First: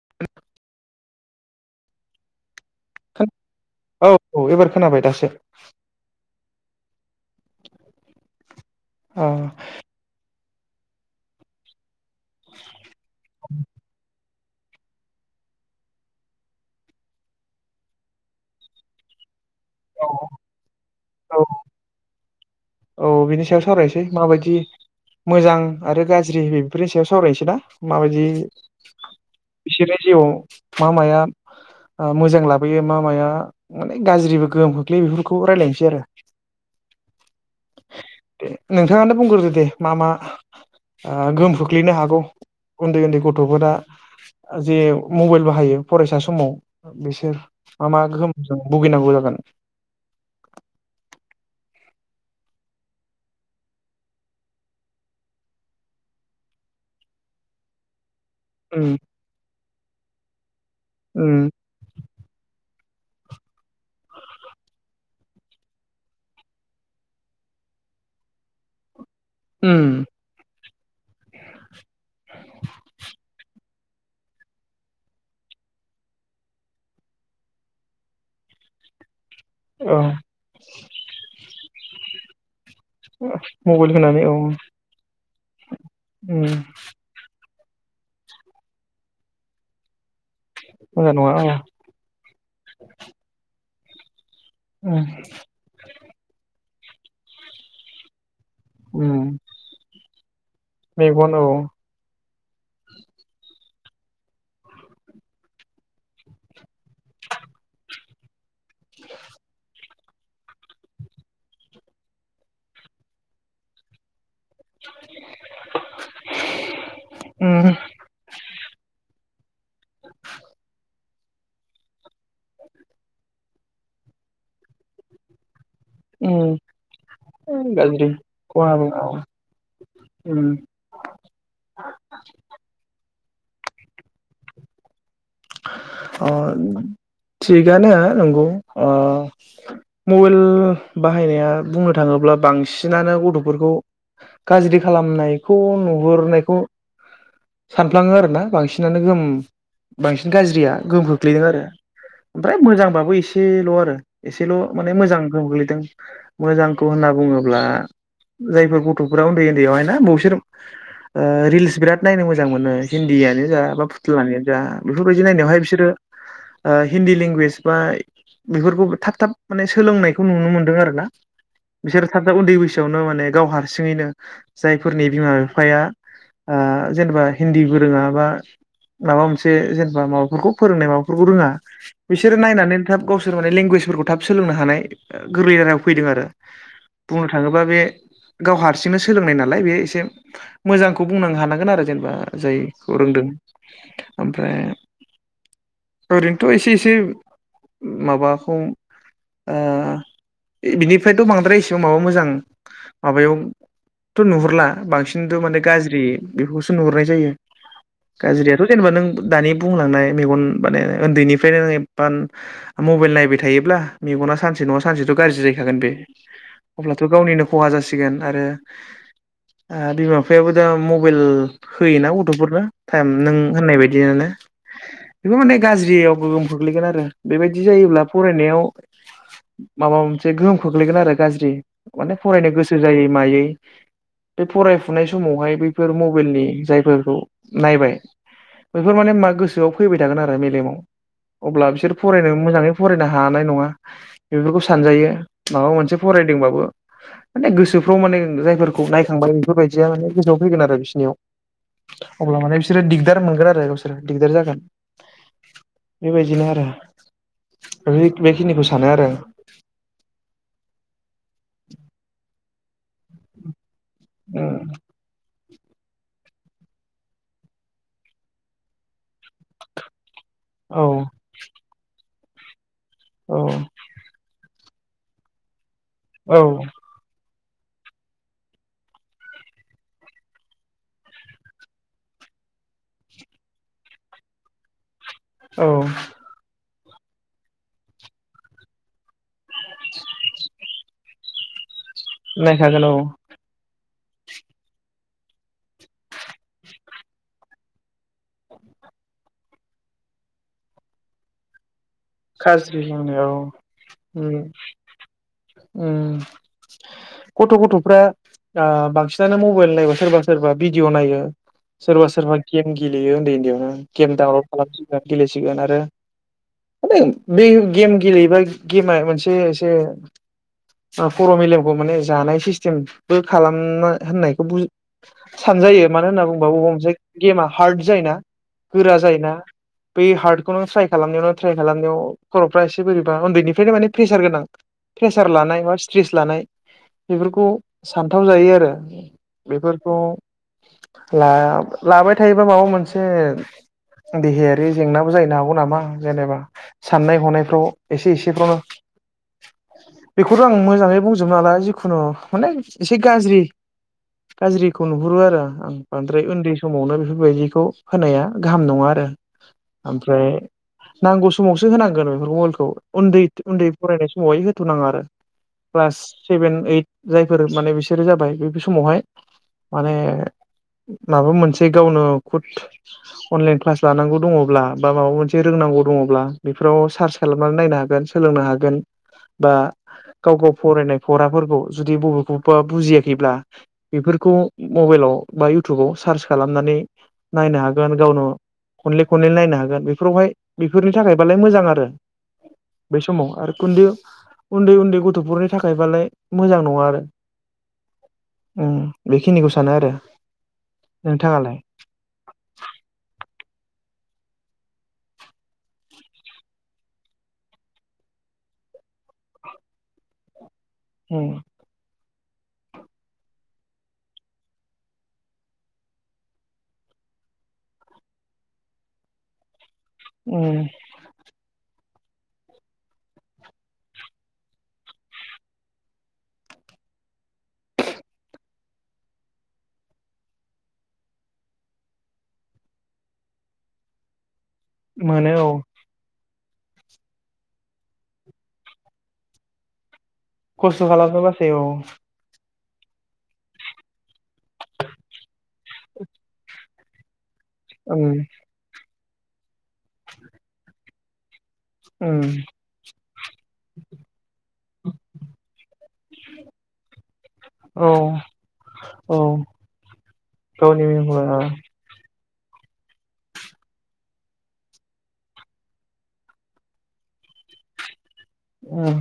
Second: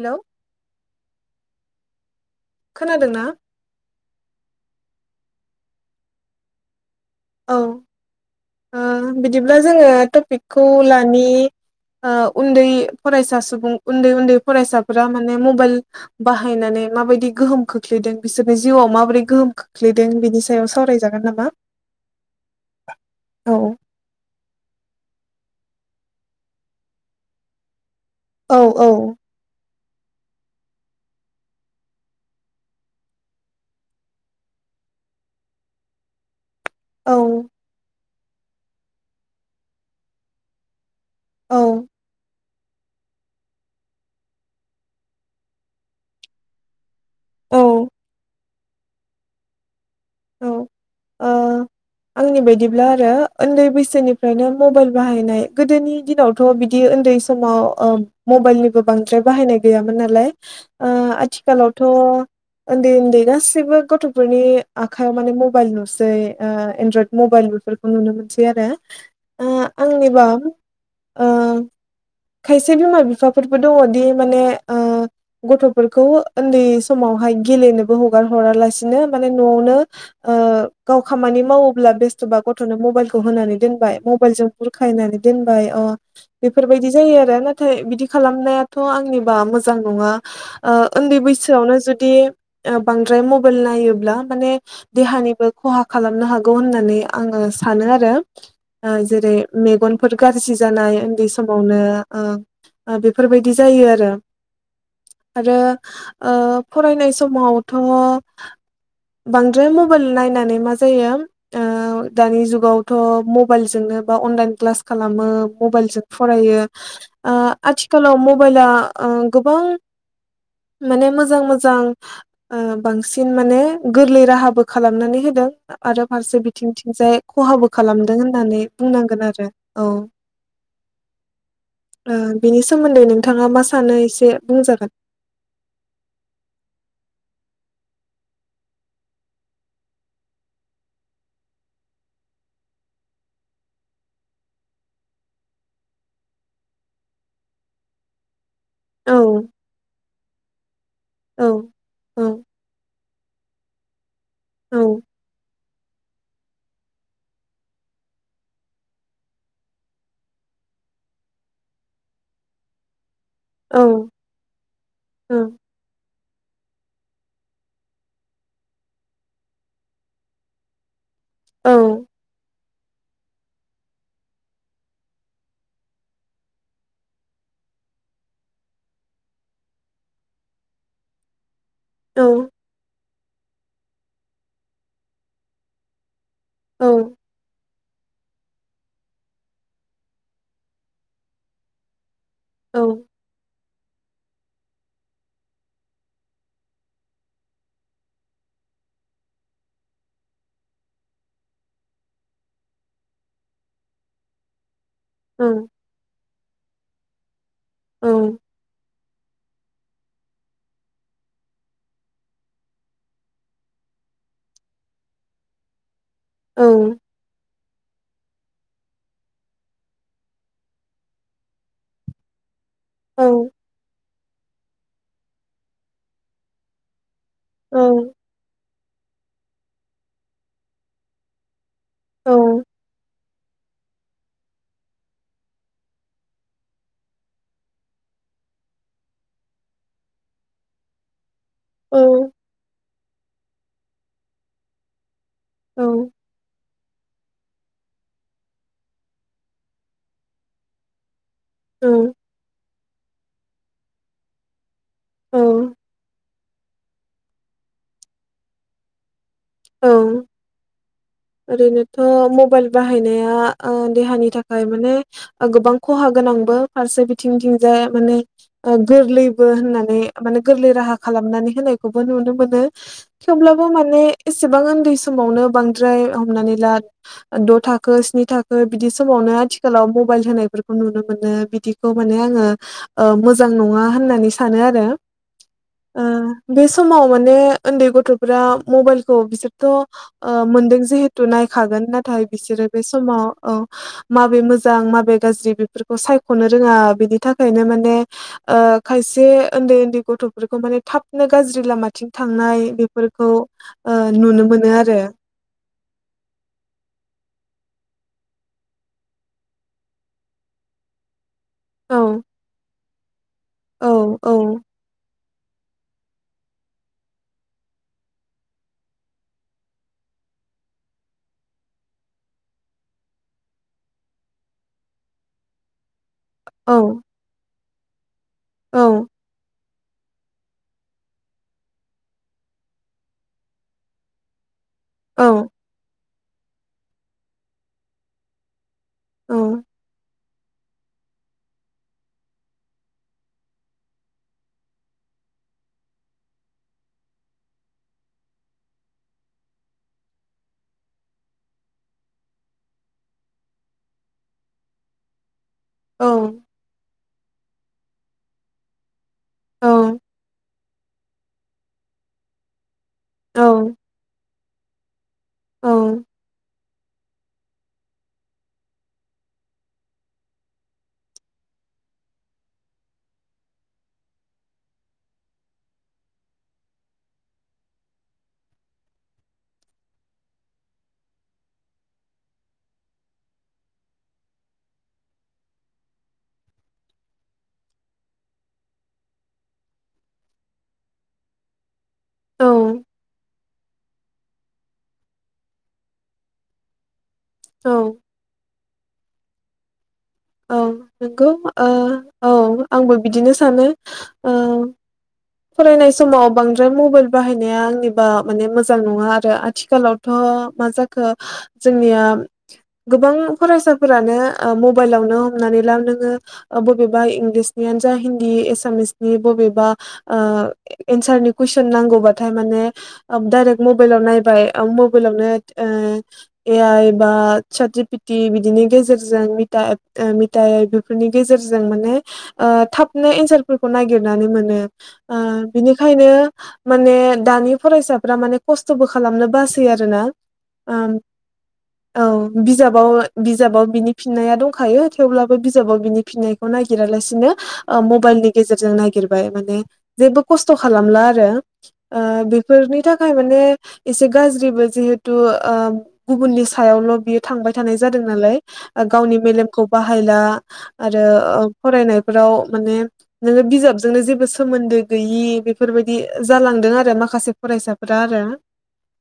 हेल' औ औ एबार खोनाबाय दासो औ बिदिब्ला जोंङो टपिक खौ लानि उन्दै फरायसा सुबुं उन्दै उन्दै फरायसाफोरा माने मबाइल बाहायनानै माबायदि गोहोम खोख्लैदों बिसोरनि जिउआव माबोरैदि गोहोम खोख्लैदों ओ बिनि सायाव सावरायजागोन औ नामा। औ बिनि सायाव सावरायनोसै माबायदि मोजां आरो गाज्रि बेफोरनि सायाव सावरायसै ना। माबायदि औ बिसोरो जिउआव मा माया मोजां लाबोयो मा माया माने गाज्रिबो गोहोम खोख्लैयो बेफोरखौ रायलायसै आरो [inaudible] दे नोंथाङानो बुंग्रोदो दे मा मा। गोहोम औ खोख्लैनो हागौ। उन्दै उन्दै गथ'फोरा जे मबाइल बाहायो फरायसा समाव। बिसोर औ मा मा गोहोम भुगिनांगौ जागोन। औ ओ आंनि ओ बायदिब्ला आरो उन्दै बैसोनिफ्रायनो मबाइल बाहायनाय गोदोनि दिनावथ' बिदि उन्दै समाव ओ मबाइलनिबो उम बांद्राय बाहायनाय गैयामोन नालाय। ओ उम आथिखालावथ' उन्दै उन्दै गासैबो गथ'फोरनि आखाइयाव माने मबाइल नुसै एनड्रयड मबाइल बेफोरखौ नुनो मोनसै आरो आ उम आंनि बा ओ खायसे बिमा बिफाफोरबो दङदि माने ओ गथ'फोरखौ उन्दै समावहाय गेलेनोबो हगार हरालासिनो माने न'आवनो औ गाव खामानि माव ब्ला बेस्थबा गथ गथ'नो मबाइलखौ होनानै मबाइल दोनबाय होनानै औ मबाइलजों बुरखायनानै दोनबाय अ उम बेफोरबायदि जायो आरो ना। नाथाय बिदि खालामनायाथ' आंनिबा मोजां नङा। ओ मोजां उन्दै नङा औ बैसोआवनो जुदि बांद्राय मबाइल नायो ब्ला माने देहानिबो खहा खालामनो हागौ होनना नानै आङो सानो आरो । उम जेरै मेगन फोर गाज खुसि जानाय उन्दै मेगन औ समावनो ओ बेफोरबायदि जायो आरो आरो ओ फरायनाय समावथ' बांद्राय म बाइल नायनानै मा जायो दानि जुगावथ' मबाइलजोंनो बा अनलाइन क्लास खालामो मबाइलजों फरायो ओ उम आथिखालाव मबाइलआ ओ गोबां माने मोजां मोजां ओ बांसिन माने गोरलै राहाबो खालामनानै होदों। आरो फारसे बिथिंथिंजाय उम खहाबो गाज्रि खालामदों होननानै खहाबो औ बुंनांगोन आरो ओ उम बेनि सोमोन्दै नों थाङा मा सानो एसे बुंजागोन। ओ थिगानो नंगौ ओ मबाइल बाहायनाया बुंनो थाङोब्ला बांसिनानो गथ'फोरखौ गाज्रि खालामनायखौ नुहुरनायखौ सानफ्लाङो आरोना बां सिनानो औ गोम बांसिन गाज्रिया गोहोम खोख्लैदों औ आरो औ ओमफ्राय मोजांबाबो एसेल' आरो। एसेल' औ माने मोजां गोहोम खोख्लै दों मोजांखौ होनना बुङोब्ला जायफोर गथ'फोरा उन्दै उन्दैयावहायना बेवसोर ओ रिलस बिरात नायनो मोजां मोनो हिन दियानो जा औ बा फुथलायानो जा फोरबायदि नायनायावहाय बिसोरो ओ हिन्दी लेंगुवेज बा बेफोरखौबो थाब थाब माने सोलोंनायखौ नुनो मोनदों आरो ना। औ बिसोर थाब थाब उन्दै बैसोआवनो माने गावहार सिङैनो जायफोरनि बिमा बिफाया ओ जेनेबा हिन्दीबो रोङा बा माबा मोनसे से जेनेबा माबाफोरखौ फोरोंनाय माबाफोरखौ रोङा। औ बिसोर नायनानै थाब गावसोर माने लेंगुवेज फोरखौ थाब सोलोंनो हानाय गोरलै राव फैदों आरो। औ बुंनो थाङोबा बे गाव हारसिंनो सोलोंनाय नालाय बे एसे मोजांखौ बुंनो हानांगोन आरो जेनेबा औ जायखौ रोंदों। ओमफ्राय ओरैनोथ' एसे एसे माबाखौ ओ बिनिफ्रायथ' बांद्राय एसेबां माबा मोजां माबायाव थ' नुहुरला। बांसिनथ' औ माने गाज्रि बेखौसो नुहरनाय जायो। औ गाज्रियाथ' जेनेबा नों दानि बुंलांनाय मेगन माने उन्दैनिफ्रायनो एबा मबाइल नायबाय थायोब्ला मेगना सानसे नङा सानसेथ' गाज्रि जाहैखागोन बे। अब्लाथ' गावनिनो खहा जासि गोन आरो आ बिमा बिफायाबो दा मबेइल होयोना गथ'फोरनो टाइम नों होन्नाय बा दियानो बेफोर माने गाज्रियाव गोगोम खोख्लैगोन आरो। बेबायदि जायोब्ला फरायनायाव माबा मोनसे गोहोम खोख्लैगोन आरो गाज्रि। माने औ फरायनो गोसो जायै मायै बे फरायफुनाय समावहाय बैफोर मबाइलनि जायफोरखौ नायबाय बेफोर माने मा गोसोआव फैबाय थागोन आरो मेलेमाव अब्ला बिसोर फरायनो मोजाङै फरायनो हानाय नङा बेफोरखौ सानजायो। माबा मोनसे फरायदोंबाबो माने गोसोफ्राव माने जायफोरखौ नायखांबाय बेफोरबायदियानो गोसोआव फैगोन आरो बिसिनियाव अब्ला माने बिसोरो दिगदार मो गावसोरा दिगदार जागोन औ बेबायदिनो आरो बेखिनिखौ सानो आरो औ ओ मबेल बाहायनाया ओ देहानि आं। थाखाय माने गोबां खहा गोनांबो फारसे बिथिंथिंजाय माने ओ गोरलैबो होननानै माने गोरलै औ राहा खालामनानै होनायखौबो नुनो मोनो औ थेवब्लाबो माने गोबां उन्दै समावनो बां द्राय औ हमनानै ला द' थाखो स्नि थाखो बिदि समावनो आथिखालाव मबाइल होनायफोरखौ नुनो मोनो बिदिखौ माने आङो ओ मोजां नङा होननानै सानो आरो औ माव माने उन्दै गथ'फ्रा मबाइल खौ बिसोर थ ओ मोनदों जिहे थु नायखागोन ना थाय बिसोरो बे नायखागोन औ समाव औ माबे मोजां माबे गाज्रि बेफोरखौ सायखनो रोङा बेनि थाखायनो माने ओ खायसे उन्दै उन्दै गथ'फोरखौ माने थाबनो गाज्रि लामा थिं थांनाय गाज्रि बेफोरखौ होननायाव ओ उम नुनो मोनो आरो उम गथ' गथ'फ्रा आ बांसिनानो मबाइल नायोबा सोरबा सोरबा भिडिअ नायो। औ सोरबा सोरबा गेम गेलेयो उन्दै बेवनो गेम औ डाउनलड औ खालामसिगोन गेलेसिगोन आरो माने बे गेम गेलेयोबा गेमा मोनसे एसे ओ खर मेलेमखौ माने जानाय सिस्टेमबो खालामना होननायखौबो सानजायो मानो होनना औ बु [unintelligible] गेमा हार्द जायना। गोरा जायोना। बै हार्दखौ नों ट्राइ खालामनायावनो। ट्राइ खालामनायाव खरफ्रा एसे बोरैबा उन्दैनिफ्रायनो माने प्रेसार गोनां। औ प्रेसार लानाय बा स्ट्रेस। लानाय बेफोरखौ सानथाव जायो आरो। बेफोरखौ। लाबाय थायोबा माबा मोनसे देहायारि जेंनाबो जाहैनो हागौ नामा। जेनेबा साननाय हनायफ्राव एसे एसेफ्रावनो बेखौथ' आं मोजाङै बुंजोबनो हाला जिखुनु माने एसे गाज्रि गाज्रिखौ नुहुरो आरो। आं औ बांद्राय उन्दै समावनो बे बेबायदिखौ होनाया गाहाम नङा आरो। औ ओमफ्राय। नांगौ समावसो होनांगोन बेफोरखौ मबाइलखौ। उन्दै उन्दै फरायनाय समावहाय होथ'नाङा आरो क्लास औ सेभेन, ओइद। जायफोर माने बिसोरो जाबाय बे समावहाय माने माबा मोनसे गावनो खुद अनलाइन क्लास लानांगौ दङब्ला बा माबा मोनसे। रोंनांगौ दङब्ला बेफोराव सार्च खालामनानै नायनो हागोन सोलोंनो हागोन बा गाव गाव फरायनाय फराफोरखौ जुदि बबेखौबा बुजियाखैब्ला बेफोरखौ मबाइलाव बा इउटुबाव सार्च खालामनानै नायनो हागोन गावनो खनले खनले नायनो हागोन बे बेफोरावहाय बेफोरनि थाखायबालाय मोजां आरो औ बे समाव आरो उन्दै उन्दै उन्दै गथ'फोरनि थाखायबालाय मोजां नङा आरो। औ। बेखिनिखौ सानो आरो। औ नंगौ नोंथाङालाय औ आंबो बिदिनो। सानो ओ फरायनाय समाव बांद्राय मबाइल बाहायनाया आंनिबा माने मोजां नङा आरो आथिखालावथ' मा जाखो उम जोंनिया। गोबां फरायसाफोरानो मबाइलावनो हमनानै ला नोङो बबेबा इंलिसनियानो जा हिन्दी एसामिसनि बबेबा उम एन्सारनि कुइसन नांगौबा। नाथाय माने डाइरेक्ट मबाइलाव नायबाय मबाइलावनो ए आइ बा सार जिपिटि बिदिनि गेजेरजों मिथा मिथा एप बेफोरनि गेजेरजों माने थाबनो एन्सारफोरखौ नागिरनानै मोनो। ओ मोनो औ बिनिखायनो। माने दानि फरायसाफ्रा माने खस्थ'बो खालामनो बासै आरो ना। खस्थ' खालामनो बासै औ। बिजाबाव बिजाबाव बिनि फिननाय आरो दंखायो थेवब्लाबो। बिजाबाआव बिनि फिननायखौ नागिरालासिनो उम मबाइलनि गेजेरजों नागिर माने। जेबो खस्थ' खालामला आरो। उम बेफोरनि थाखाय माने एसे गाज्रिबो जिहेथु गुबुननि सायावल' बियो थांबाय थानाय औ जादों नालाय औ गावनि मेलेमखौ बाहायला गावनि आरो मुंखौ फरायनाय फोराव माने नोङो बिजाबजोंनो जेबो सोमोन्दो गैयि बेफोरबायदि जालांदों आरो माखासे फरायसाफोरा। उम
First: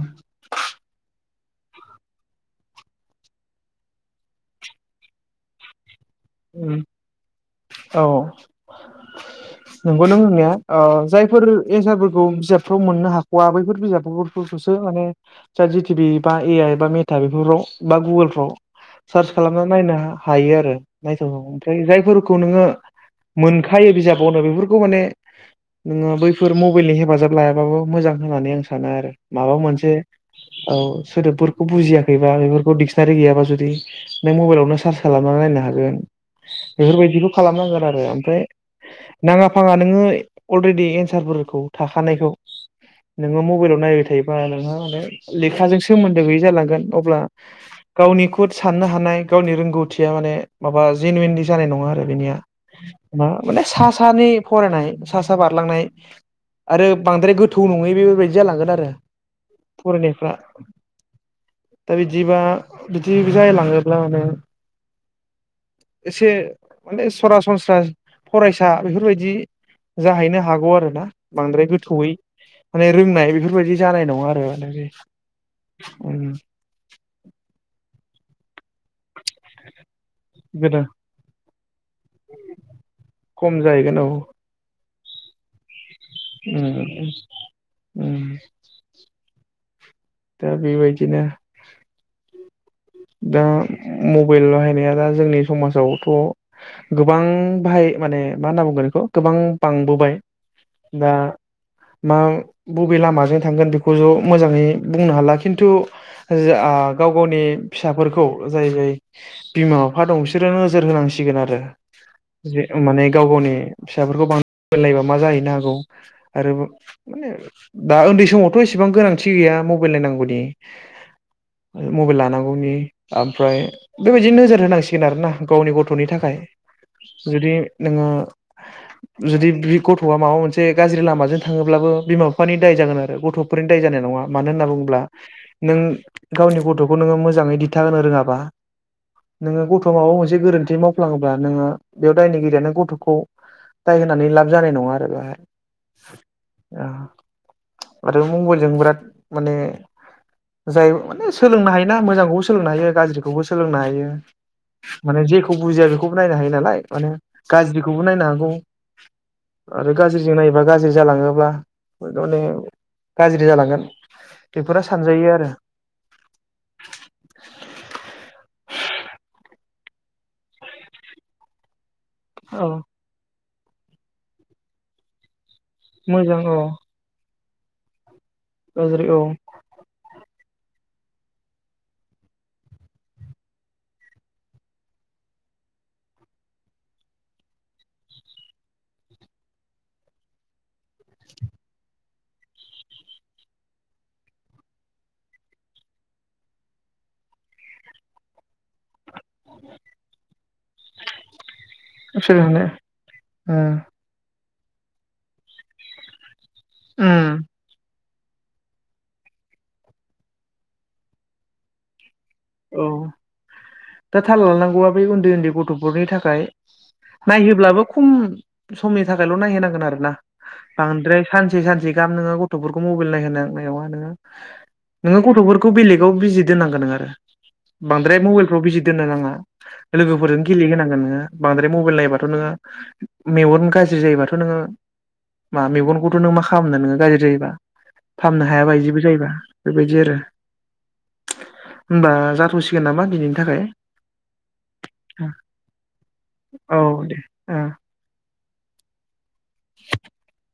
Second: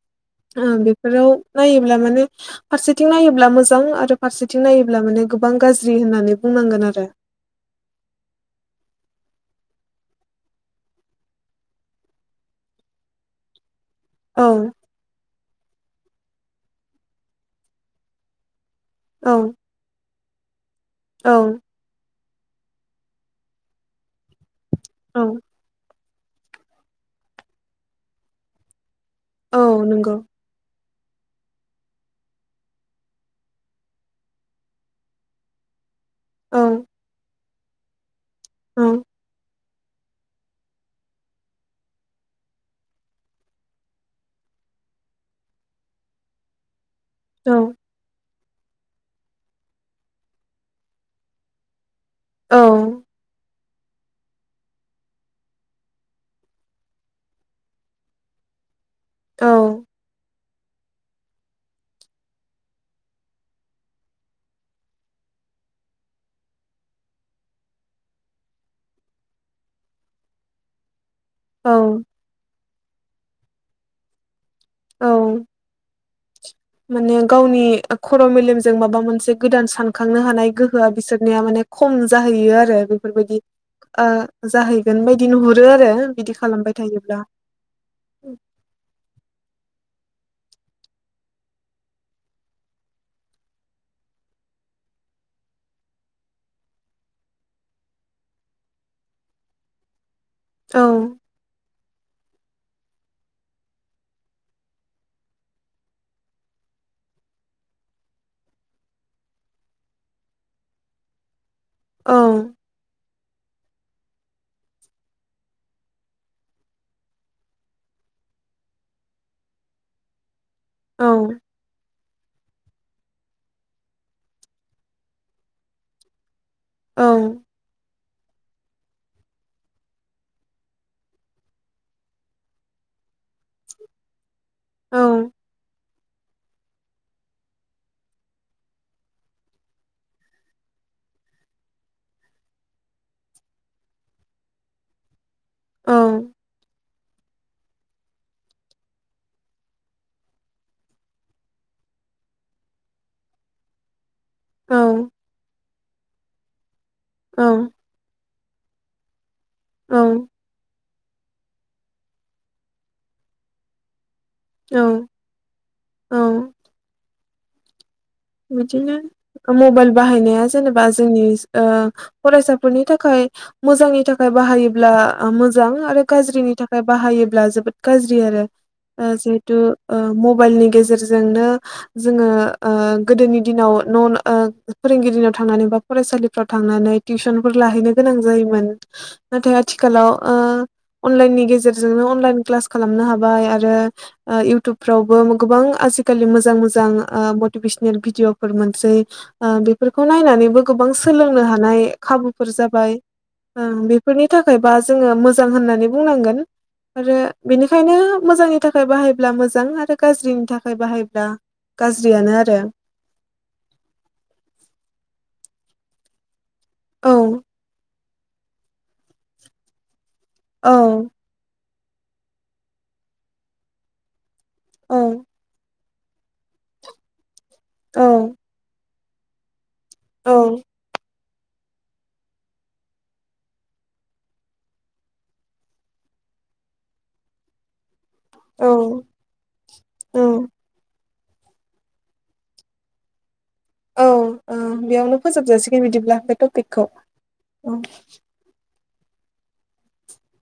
बेफोराव नायोब्ला माने फारसेथिं नायोब्ला मोजां आरो फारसेथिं नायोब्ला माने गोबां गाज्रि। होननानै उम बुंनांगोन आरो। औ नंगौ नों होननाया ओ जायफोर एसारफोरखौ बिजाबफ्राव मोननो हाख'वा बैफोर बिजाब औ महरफोरखौसो माने जानजि टिभि बा ए आइ बा मेथा बेफोरफ्राव बा गुगोलफ्राव सार्च औ खालामना नायना हायो आरो नायथ औ ओमफ्राय जायफोर खौ नोङो मोनखायो बिजाबावनो बेफोर खौ माने औ नोङो बैफोर मबाइलनि हेफाजाब लायाबाबो मोजां होननानै आं सानो आरो माबा औ मोनसे नंगौ औ। सोदोबफोरखौ बुजियाखैबा बेफोरखौ डिक्सनारि गैयाबा जुदि नों मबाइलावनो सार्च खालामनानै नायनो हागोन। औ बेफोरबायदिखौ खालामनांगोन आरो ओमफ्राय औ नाङा फाङा नोङो अलरेडि एन्सारफोरखौ थाखानायखौ नोङो मबाइलाव नायबाय थायोबा नोंहा माने लेखाजों सोमोन्दो गैयि जालांगोन। अब्ला औ गावनि खुफुद साननो हानाय गावनि रोंगौथिया माने माबा जेन वनदि जानाय नङा आरो बेनिया औ मा माने सा सानि फरायनाय सा सा बारलांनाय आरो बांद्राय गोथौ नङै बेफोरबायाददि जालांगोन आरो औ फरायनायफ्रा दा बिदिबा बिदि जालाङोब्ला माने एसे माने सरासनस्रा फरायसा बेफोरबायदि जाहैनो हागौ आरो ना बांद्राय औ गोथौयै माने रोंनाय बेफोरबायदि जानाय नङा आरो माने औ उम माने गावनि खर' मेललिम जों माबा मोनसे गोदान सानखांनो हानाय गोदा गोहोआ बिसोरनिया माने खम जाहैयो आरो बेफोरबायदि खम जाहैगोन औ ओ जाहै बेबायायदि नुहरो आरो बिदि खालामबाय उम थायोब्ला उम औ उम उम दा बेबायदिनो दा मबाइल बाहायनाया दा जोंनि समाजावथ' गोबां बाहाय माने मा होनना बुंगोन बेखौ गोबां बांबोबाय औ दा मा बबे लामाजों थांगोन बेखौ ज' मोजाङै बुंनो हाला खिन्थु ओ जा गाव गावनि फिसाफोरखौ जाय जाय बिमा बिफा दं बिसोरो नोजोर होनांसिगोन आरो औ जे माने गाव गावनि फिसाफोरखौ बां नायबा मा जाहैनो हागौ आरो माने दा उन्दै समावथ' एसेबां गोनांथि गैया मब अबाइलनाय नांगौनि ओ मबेल लानां गौनि ओमफ्राय बेबायदि नोजोर होनांसिगोन आरो ना गावनि गथ'नि थाखाय औ जुदि नोङो जुदि बे गथ'आ माबा मोनसे गाज्रि लामाजों थाङोब्लाबो बिमा बिफानि दाय जागोन आरो गथ'फोरनि दाय जानाय नङा मानो हो नोब्ला औ नों गावनि गथ'खौ नोङो मोजाङै दिथााहोनो रोङाबा नोङो गथ' माबा मोनसे गोरोन्थि मावफ्लाङोब्ला नोङो बेयाव दायनिगिरियानो गथ'खौ दाय होनानै लाब जानाय नङा आरो बेहाय। औ आ आरो मबाइलजों बिराद माने जाय माने सोलोंनो हायोना मोजांखौबो सोलोंनो हायो गाज्रिखौबो सोलोंनो हायो। औ माने जेखौ बुजिया बेखौबो नायनो हायो। नालाय माने औ गाज्रिखौबो नायनो हागौ आरो औ गाज्रि जों नायोबा गा ज्रि जालाङोब्ला माने गाज्रि जालांगोन। औ बेफोरा सानजायो आरो औ बिदिनो मबाइल बाहायनाया जेनेबा जोंनि ओ औ फरायसाफोरनि थाखाय मोजांनि थाखाय बाहायोब्ला ओ मोज जां आरो मोजां गाज्रिनि औ थाखाय बाहायोब्ला जोब द गाज्रि ज्रि आरो गाज्रि ओ औ जेहेतु ओ म बाइलनि गेजेरजोंनो जोङो ओ गोदोनि दिनाव न' ओ फोरोंगिरिनाव थांनानै बा फरायसालिफ्राव थांनानै टिउसनफोर लाहैनो गोनां जायोमोन नाथाय आथिखालाव ओ अनलाइननि गेजेरजोंनो अनलाइन क्लास खालामनो हाबाय आरो ओ इउटुबफ्रावबो गोबां आजिखालि मोजां मोजां ओ मटिभे सन भिदिअफोर मोनसै। ओ बेफोरखौ नायनानैबो गोबां सोलोंनो हानाय सोर खाबुफोर होनो जाबाय ओ बेफोरनि था खायबा जोङो मोजां होननानै बुंनांगोन। आरो बेनिखायनो मोजांनि थाखाय बाहायोब्ला मोजां आरो गाज्रिनि थाखाय बाहायब्ला गाज्रियानो आरो औ दा थाल लानांगौआ बे उन्दै उन्दै गथ'फोरनि थाखाय औ नायहोब्लाबो खम समनि थाखायल' नायहैनांगोन आरो ना औ बांद्राय सानसे सानसे गाम नोङो गथ'फोरखौ मबाइल नायहोनाय नायावहा नोङो औ नोङो गथ'फोरखौ बेलेग बेखौ बिजि दोननांगोन नों आरो औ बांद्राय मबेलफ्राव बिजि दोननो नाङा औ लोगोफोरजों गेलेहोनांगोन नोङो बांद्राय मबाइल नायोबाथ नोङो मेगन गाज्रि जायोबाथ नोङो मा मेगनखौथ नों मा खालामनो नोङो गाज्रि जायोबा फाहामनो हायाबादिबो औ जायोबा बेबायदि आरो औ बास जाथसिगोन नामा दिनैनि औ औ बेयावनो फोजोबजासिगोन बिदिब्ला बे औ टपिकखौ दे ओं औ